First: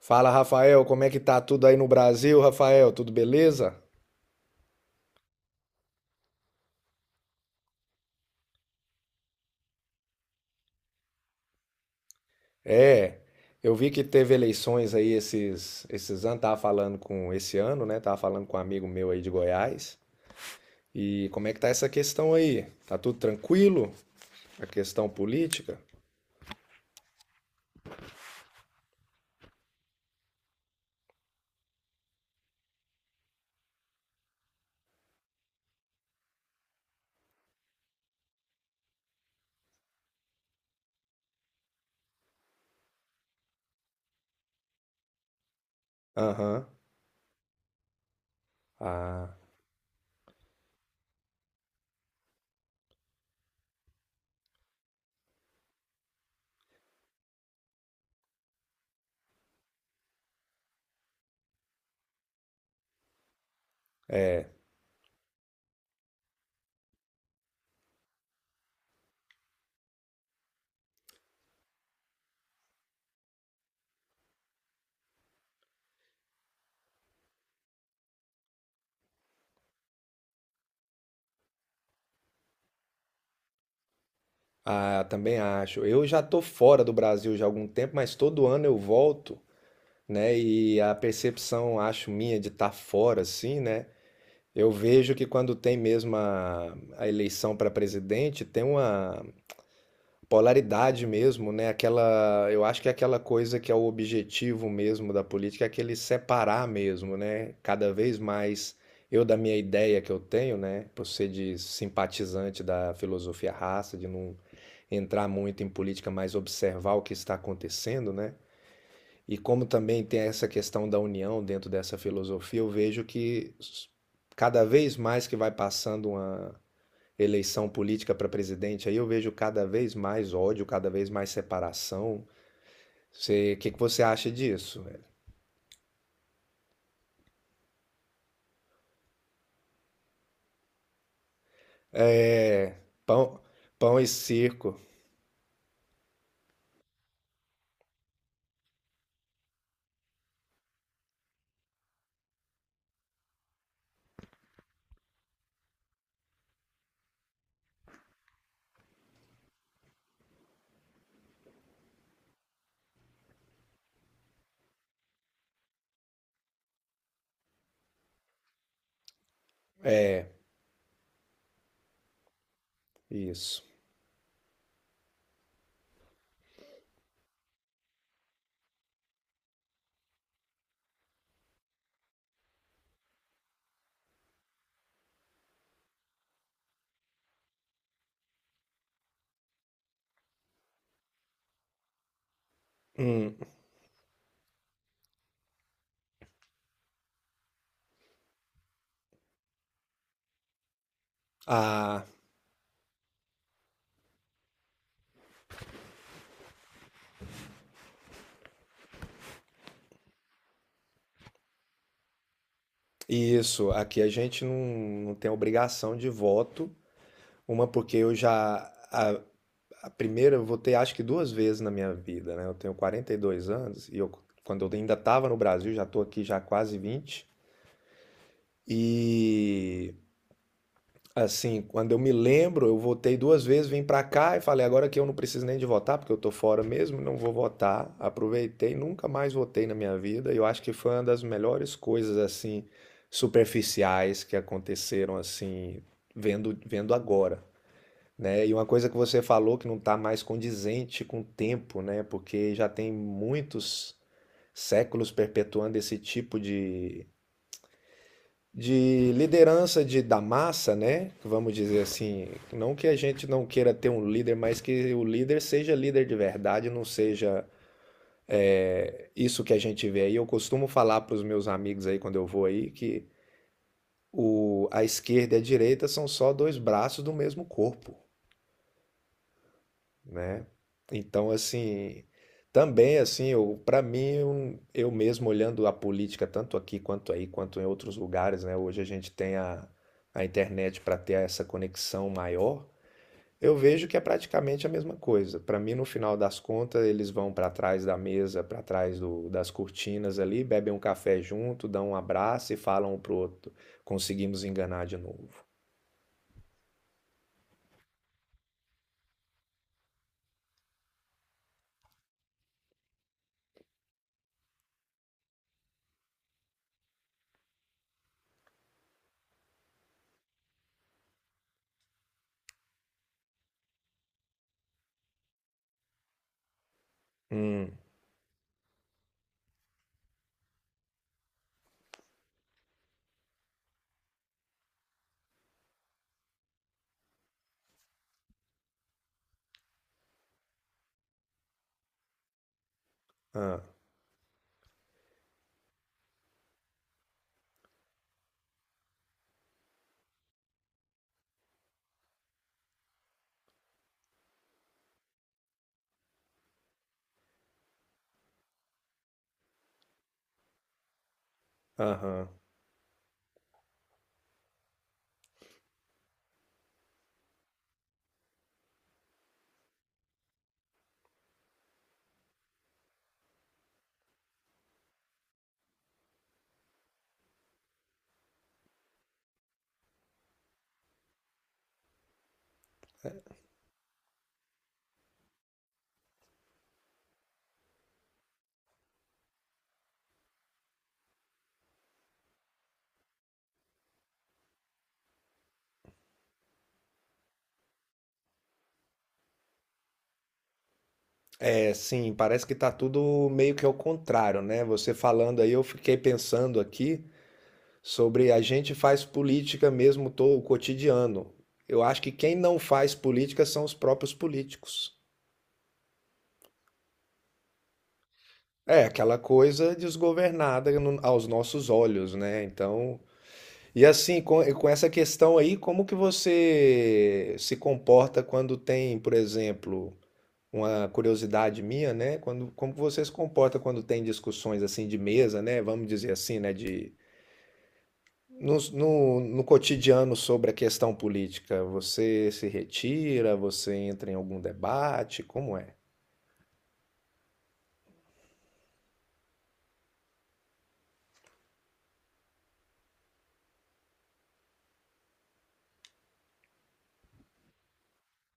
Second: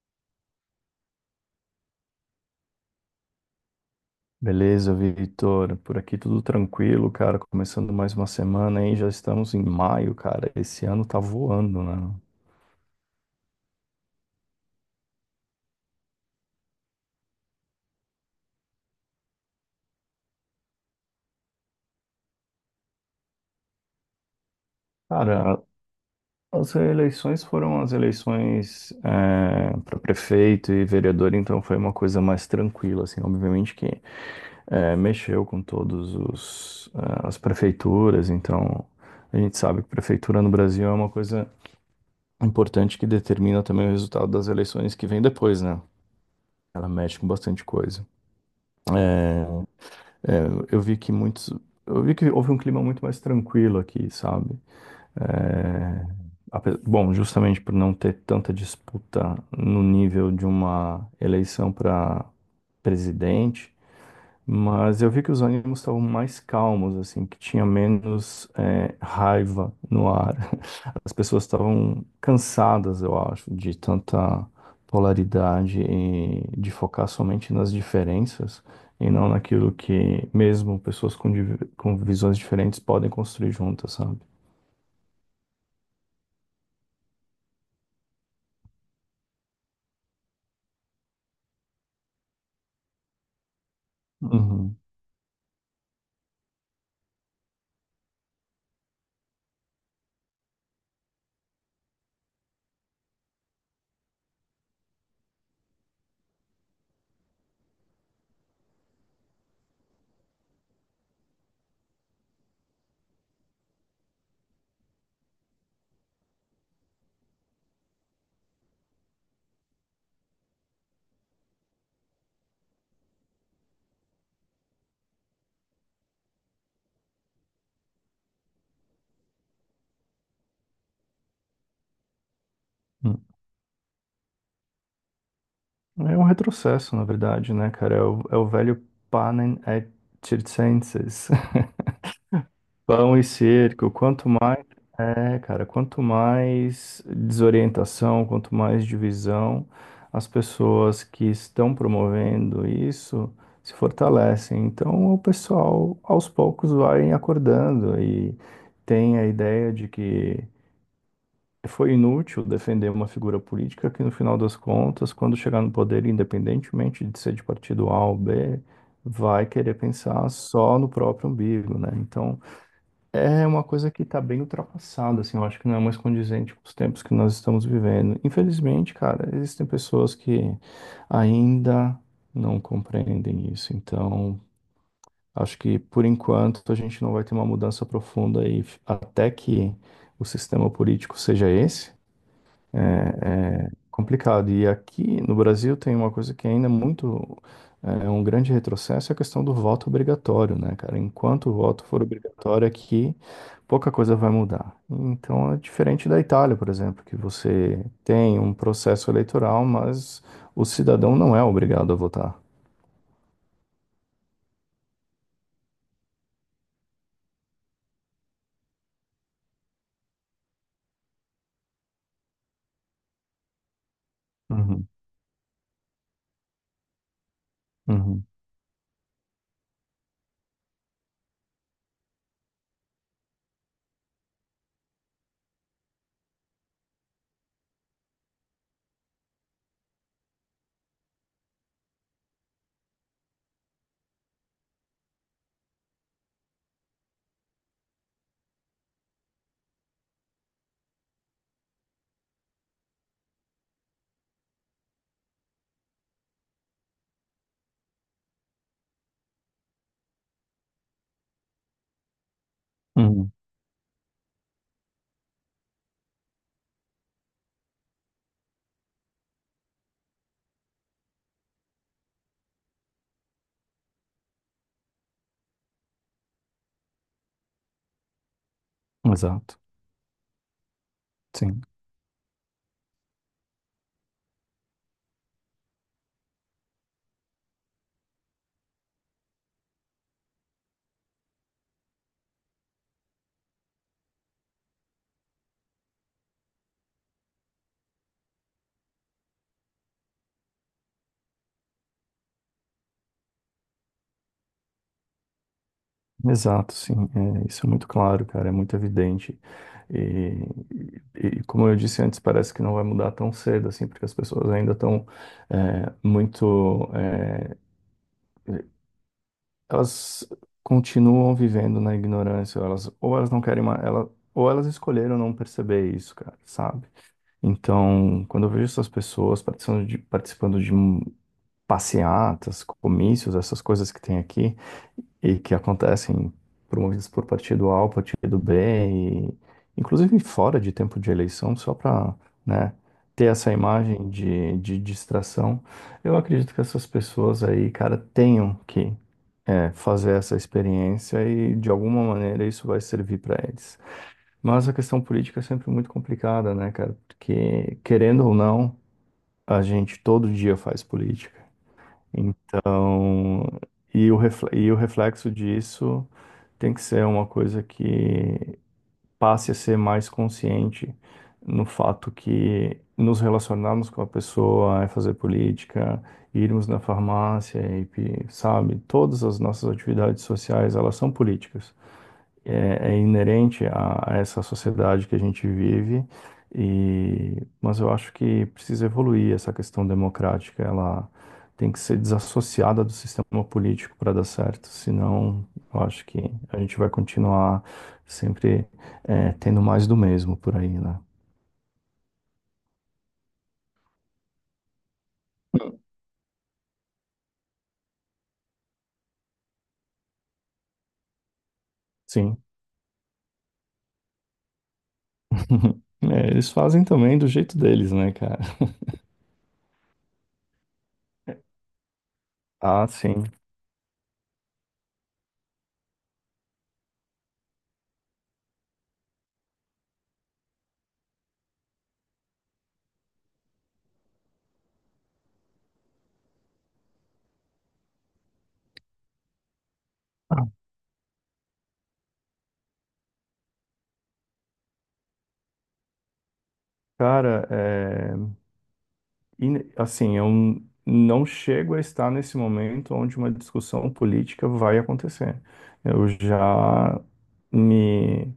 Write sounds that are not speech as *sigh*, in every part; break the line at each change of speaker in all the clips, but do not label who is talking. Fala, Rafael, como é que tá tudo aí no Brasil, Rafael? Tudo beleza?
Beleza, Vitor. Por aqui tudo tranquilo, cara. Começando mais uma semana, hein? Já estamos em maio, cara. Esse ano tá voando, né?
É, eu vi que teve eleições aí esses anos, tava falando com esse ano, né? Tava falando com um amigo meu aí de Goiás. E como é que tá essa questão aí? Tá tudo tranquilo? A questão
Cara,
política?
as eleições foram as eleições para prefeito e vereador, então foi uma coisa mais tranquila, assim. Obviamente que mexeu com todos os as prefeituras, então a gente sabe que prefeitura no Brasil é uma coisa importante que determina também o resultado das eleições que vem depois, né?
Aham.
Ela mexe com bastante coisa.
Ah,
É, eu vi que muitos. Eu vi que houve um clima muito mais tranquilo aqui, sabe? É, bom, justamente por não ter tanta disputa no nível de uma eleição para presidente,
é.
mas eu vi que os ânimos estavam mais calmos, assim, que tinha menos, raiva no ar. As pessoas estavam cansadas, eu acho, de tanta polaridade e de focar somente nas diferenças e não naquilo que mesmo pessoas com visões diferentes podem construir juntas, sabe?
Ah, também acho. Eu já tô fora do Brasil já há algum tempo, mas todo ano eu volto, né? E a percepção, acho minha, de estar fora, assim, né? Eu
Uhum.
vejo que quando tem mesmo a eleição para presidente, tem uma polaridade mesmo, né? Aquela, eu acho que é aquela coisa que é o objetivo mesmo da política, é aquele separar mesmo, né? Cada vez mais eu da minha ideia que eu tenho, né? Por ser de simpatizante da filosofia raça, de não entrar muito em política, mas observar o que está acontecendo, né? E como também tem essa questão da união dentro dessa filosofia, eu vejo que cada vez mais que vai passando uma eleição política para presidente, aí eu vejo cada vez mais ódio, cada vez mais separação.
Uhum.
O que que você acha disso, velho?
É um retrocesso, na verdade, né, cara? É o velho panem et circenses. *laughs*
É,
Pão e
pão,
cerco,
pão e
quanto mais,
circo.
cara, quanto mais desorientação, quanto mais divisão, as pessoas que estão promovendo isso se fortalecem. Então, o pessoal aos poucos vai acordando e tem a ideia de que foi inútil defender uma figura política que, no final das contas, quando chegar no poder, independentemente de ser de partido A ou B, vai querer
É,
pensar só no próprio umbigo, né? Então, é
isso.
uma coisa que tá bem ultrapassada, assim, eu acho que não é mais condizente com os tempos que nós estamos vivendo. Infelizmente, cara, existem pessoas que ainda não compreendem isso. Então, acho que por enquanto a gente não vai ter uma mudança profunda aí, até que o sistema político seja esse.
Hum,
Complicado. E aqui no Brasil tem uma coisa que ainda é muito é um grande retrocesso, é a questão do voto obrigatório, né, cara? Enquanto o voto for
ah,
obrigatório aqui, pouca coisa vai mudar. Então é diferente da Itália, por exemplo, que você tem um processo eleitoral, mas o cidadão não é obrigado a votar.
isso. Aqui a gente não tem obrigação de voto. Uma porque eu a- a primeira eu votei acho que duas vezes na minha vida, né? Eu tenho 42 anos e eu, quando eu
Uhum,
ainda estava no Brasil, já estou aqui já há quase vinte.
uhum,
E assim, quando eu me lembro, eu votei duas vezes, vim para cá e falei agora que eu não preciso nem de votar, porque eu tô fora mesmo, não vou votar. Aproveitei, nunca mais votei na minha vida. E eu acho que foi uma das melhores coisas assim superficiais que aconteceram assim vendo agora, né? E uma coisa que você falou que não está mais condizente com o tempo, né? Porque já tem muitos séculos perpetuando esse tipo de liderança da massa, né? Vamos dizer assim, não que a gente
uhum.
não queira ter um líder, mas que o líder seja líder de verdade, não seja é, isso que a gente vê aí. Eu costumo falar para os meus amigos aí quando eu vou aí que a esquerda e a direita são só dois braços do mesmo corpo,
Exato.
né? Então,
Sim.
assim, também assim, eu para mim, eu mesmo olhando a política tanto aqui quanto aí, quanto em outros lugares, né? Hoje a gente tem a internet para ter essa conexão maior. Eu vejo que é praticamente a mesma coisa. Para mim, no final das contas, eles vão para trás da mesa, para trás das cortinas ali, bebem um café junto, dão um abraço e falam um pro outro, conseguimos enganar de novo.
Exato, sim, é, isso é muito claro, cara, é muito evidente. E, e como eu disse antes, parece que não vai mudar tão cedo, assim, porque as pessoas ainda estão é, muito. é, elas continuam vivendo na ignorância, ou elas não querem mais, ela, ou elas escolheram não perceber isso, cara, sabe?
Hum,
Então, quando eu vejo essas pessoas participando de passeatas, comícios, essas coisas que tem aqui e que acontecem promovidas por partido A ou partido B, e, inclusive fora de tempo de eleição, só para, né, ter essa
ah,
imagem de distração. Eu acredito que essas pessoas aí, cara, tenham que fazer essa experiência e de alguma maneira isso vai servir para eles. Mas a questão política é sempre muito complicada, né, cara? Porque querendo ou não, a gente todo dia faz política.
aham.
Então, e o reflexo disso tem que ser uma coisa que passe a ser mais consciente no fato que nos relacionarmos com a pessoa é fazer política, irmos na farmácia, sabe, todas as nossas atividades sociais, elas são políticas é inerente a essa sociedade que a gente vive, e, mas eu acho que precisa evoluir essa questão democrática, ela tem que ser desassociada do sistema político para dar certo, senão eu acho que a gente vai continuar sempre tendo mais do mesmo por aí, né?
É, sim, parece que tá tudo meio que ao contrário, né? Você falando aí, eu
Hum.
fiquei pensando aqui sobre a gente faz política mesmo todo o cotidiano. Eu acho que quem
Sim.
não faz política são os próprios políticos.
*laughs* É, eles fazem também do jeito deles, né, cara?
É, aquela coisa desgovernada aos
*laughs*
nossos olhos, né?
Ah,
Então,
sim.
e assim, com essa questão aí, como que você se comporta quando tem, por exemplo, uma curiosidade minha, né? Quando, como você se comporta quando tem discussões assim de mesa, né? Vamos dizer assim, né? De, no cotidiano sobre a questão política, você se retira, você entra em algum debate, como é?
Cara, é, assim, eu não chego a estar nesse momento onde uma discussão política vai acontecer. Eu já me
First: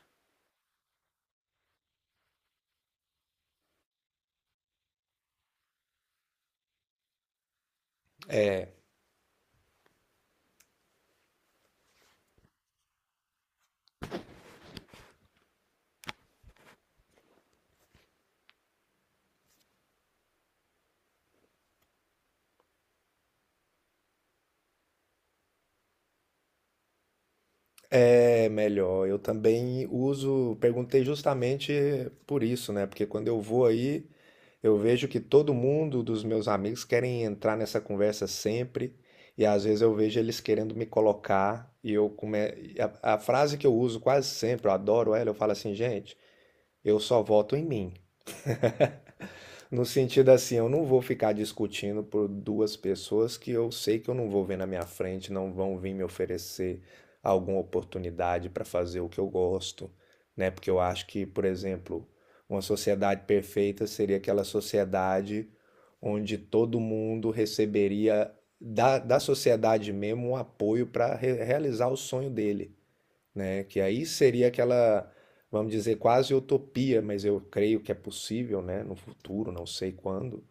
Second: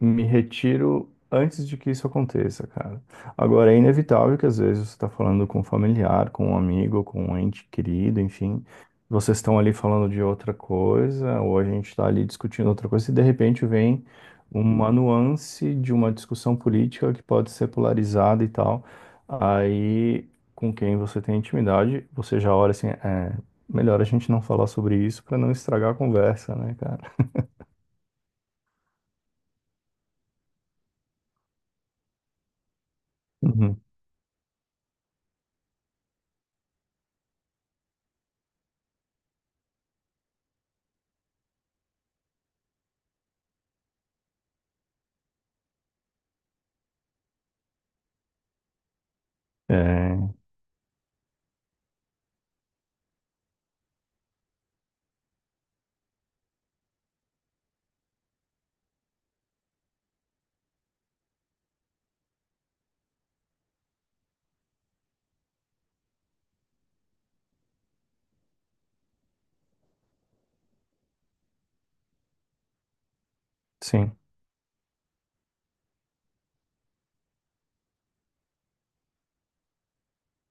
me retiro antes de que isso aconteça, cara. Agora, é inevitável que às vezes você está falando com um familiar, com um amigo, com um ente querido, enfim. Vocês estão ali falando de outra coisa, ou a gente está ali discutindo outra coisa, e de repente vem uma nuance de uma discussão política que pode ser polarizada e tal. Aí, com quem você tem intimidade, você já olha assim, melhor a gente não falar sobre isso para não estragar a conversa, né, cara?
É melhor, eu também uso, perguntei justamente por isso, né? Porque quando eu vou
Uhum.
aí, eu vejo que todo mundo dos meus amigos querem entrar nessa conversa sempre, e às vezes eu vejo eles querendo me colocar, e eu come... e a frase que eu uso quase sempre, eu adoro ela, eu falo assim, gente, eu só voto em mim. No sentido
É,
assim, eu não vou ficar discutindo por duas pessoas que eu sei que eu não vou ver na minha frente, não vão vir me oferecer alguma oportunidade para fazer o que eu gosto, né? Porque eu acho que, por exemplo, uma sociedade perfeita seria aquela sociedade onde todo mundo receberia da sociedade mesmo um apoio para realizar o sonho dele, né? Que aí
sim.
seria aquela, vamos dizer, quase utopia, mas eu creio que é possível, né? No futuro, não sei quando,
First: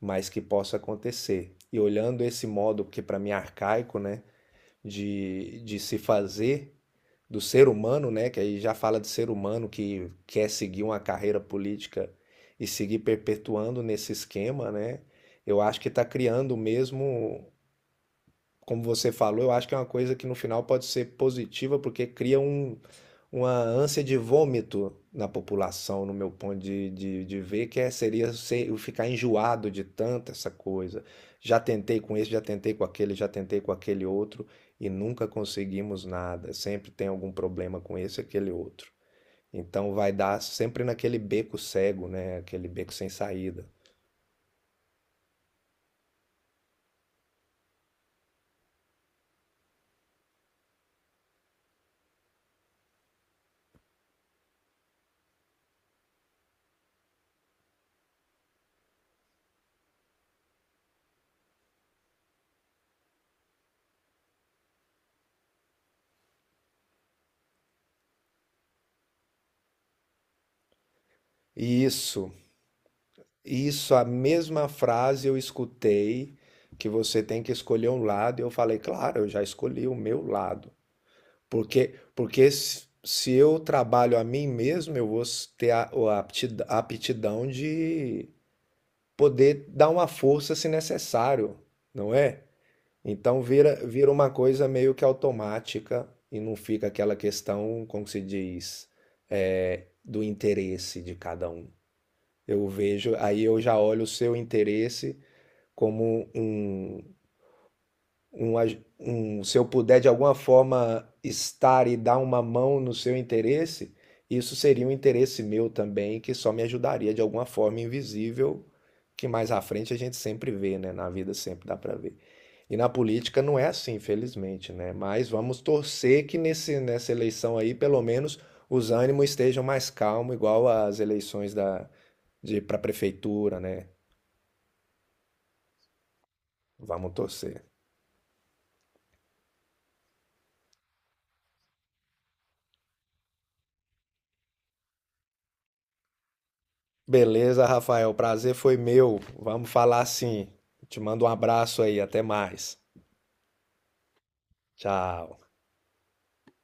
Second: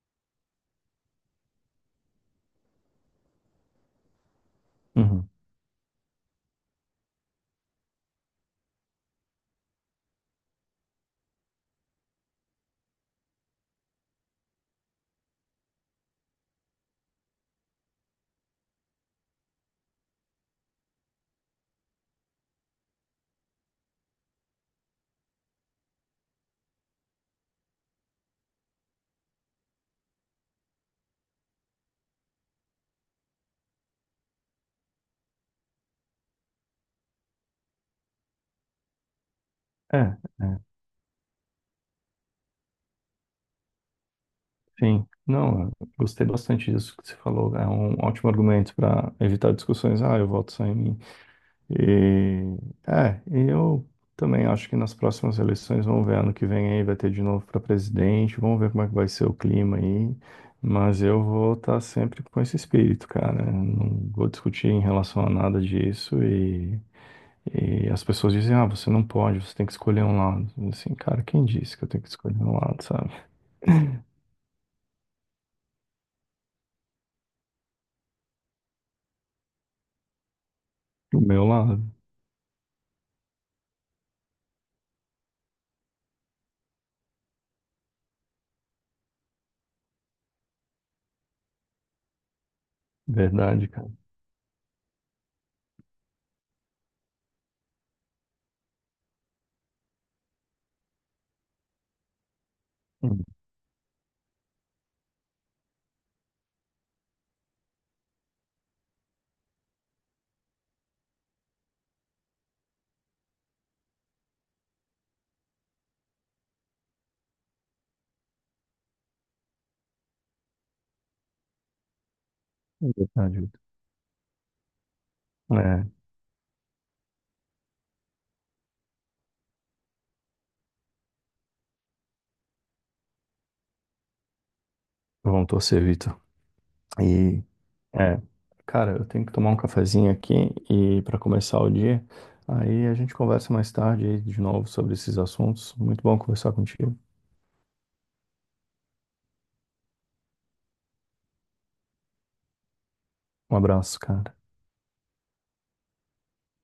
mas que possa acontecer. E olhando esse modo, que para mim é arcaico, né?
Uhum.
De se fazer do ser humano, né? Que aí já fala de ser humano que quer seguir uma carreira política e seguir perpetuando nesse esquema, né? Eu acho que está criando mesmo, como você falou, eu acho que é uma coisa que no final pode ser positiva, porque cria um, uma ânsia de vômito na população, no meu ponto de ver, que é, seria ser, eu ficar enjoado de tanta essa coisa. Já tentei com esse, já tentei com aquele, já tentei com aquele outro, e nunca conseguimos nada. Sempre tem algum problema com esse e aquele outro. Então
É,
vai dar
é,
sempre naquele beco cego, né? Aquele beco sem saída.
sim. Não, eu gostei bastante disso que você falou. É um ótimo argumento para evitar discussões. Ah, eu voto só em mim. E, e eu também acho que nas próximas eleições, vamos ver, ano que vem aí vai ter de novo para presidente, vamos ver como é que vai ser o clima aí. Mas eu vou estar sempre com esse espírito, cara. Eu não vou discutir em relação a nada disso e. E as pessoas dizem, ah, você não pode, você tem que escolher um lado. Assim, cara, quem disse
E
que eu tenho que
isso.
escolher um lado, sabe?
Isso, a mesma frase eu escutei que você tem que escolher um lado, e eu falei, claro, eu já escolhi o meu lado.
O meu lado.
Porque, porque se eu trabalho a mim mesmo, eu vou ter o a aptidão de poder dar uma força se necessário, não é? Então
Verdade, cara.
vira uma coisa meio que automática e não fica aquela questão, como se diz, é, do interesse de cada um. Eu vejo,
Hum,
aí eu já olho o seu interesse como um, se eu puder de alguma forma estar e dar uma mão no seu interesse, isso seria um interesse meu também, que só me ajudaria de alguma forma invisível, que mais à frente a gente sempre vê, né? Na vida sempre dá para ver. E
é
na
verdade,
política não
Vitor.
é assim, infelizmente, né? Mas vamos
É,
torcer que nesse, nessa eleição aí, pelo menos, os ânimos estejam mais calmos, igual às eleições de para prefeitura, né?
vamos torcer, Vitor.
Vamos
E,
torcer.
é, cara, eu tenho que tomar um cafezinho aqui e para começar o dia. Aí a gente conversa mais tarde aí de novo sobre esses assuntos. Muito bom conversar contigo.
Beleza, Rafael. Prazer foi meu. Vamos falar assim. Te mando um abraço aí. Até mais.
Um abraço, cara.
Tchau.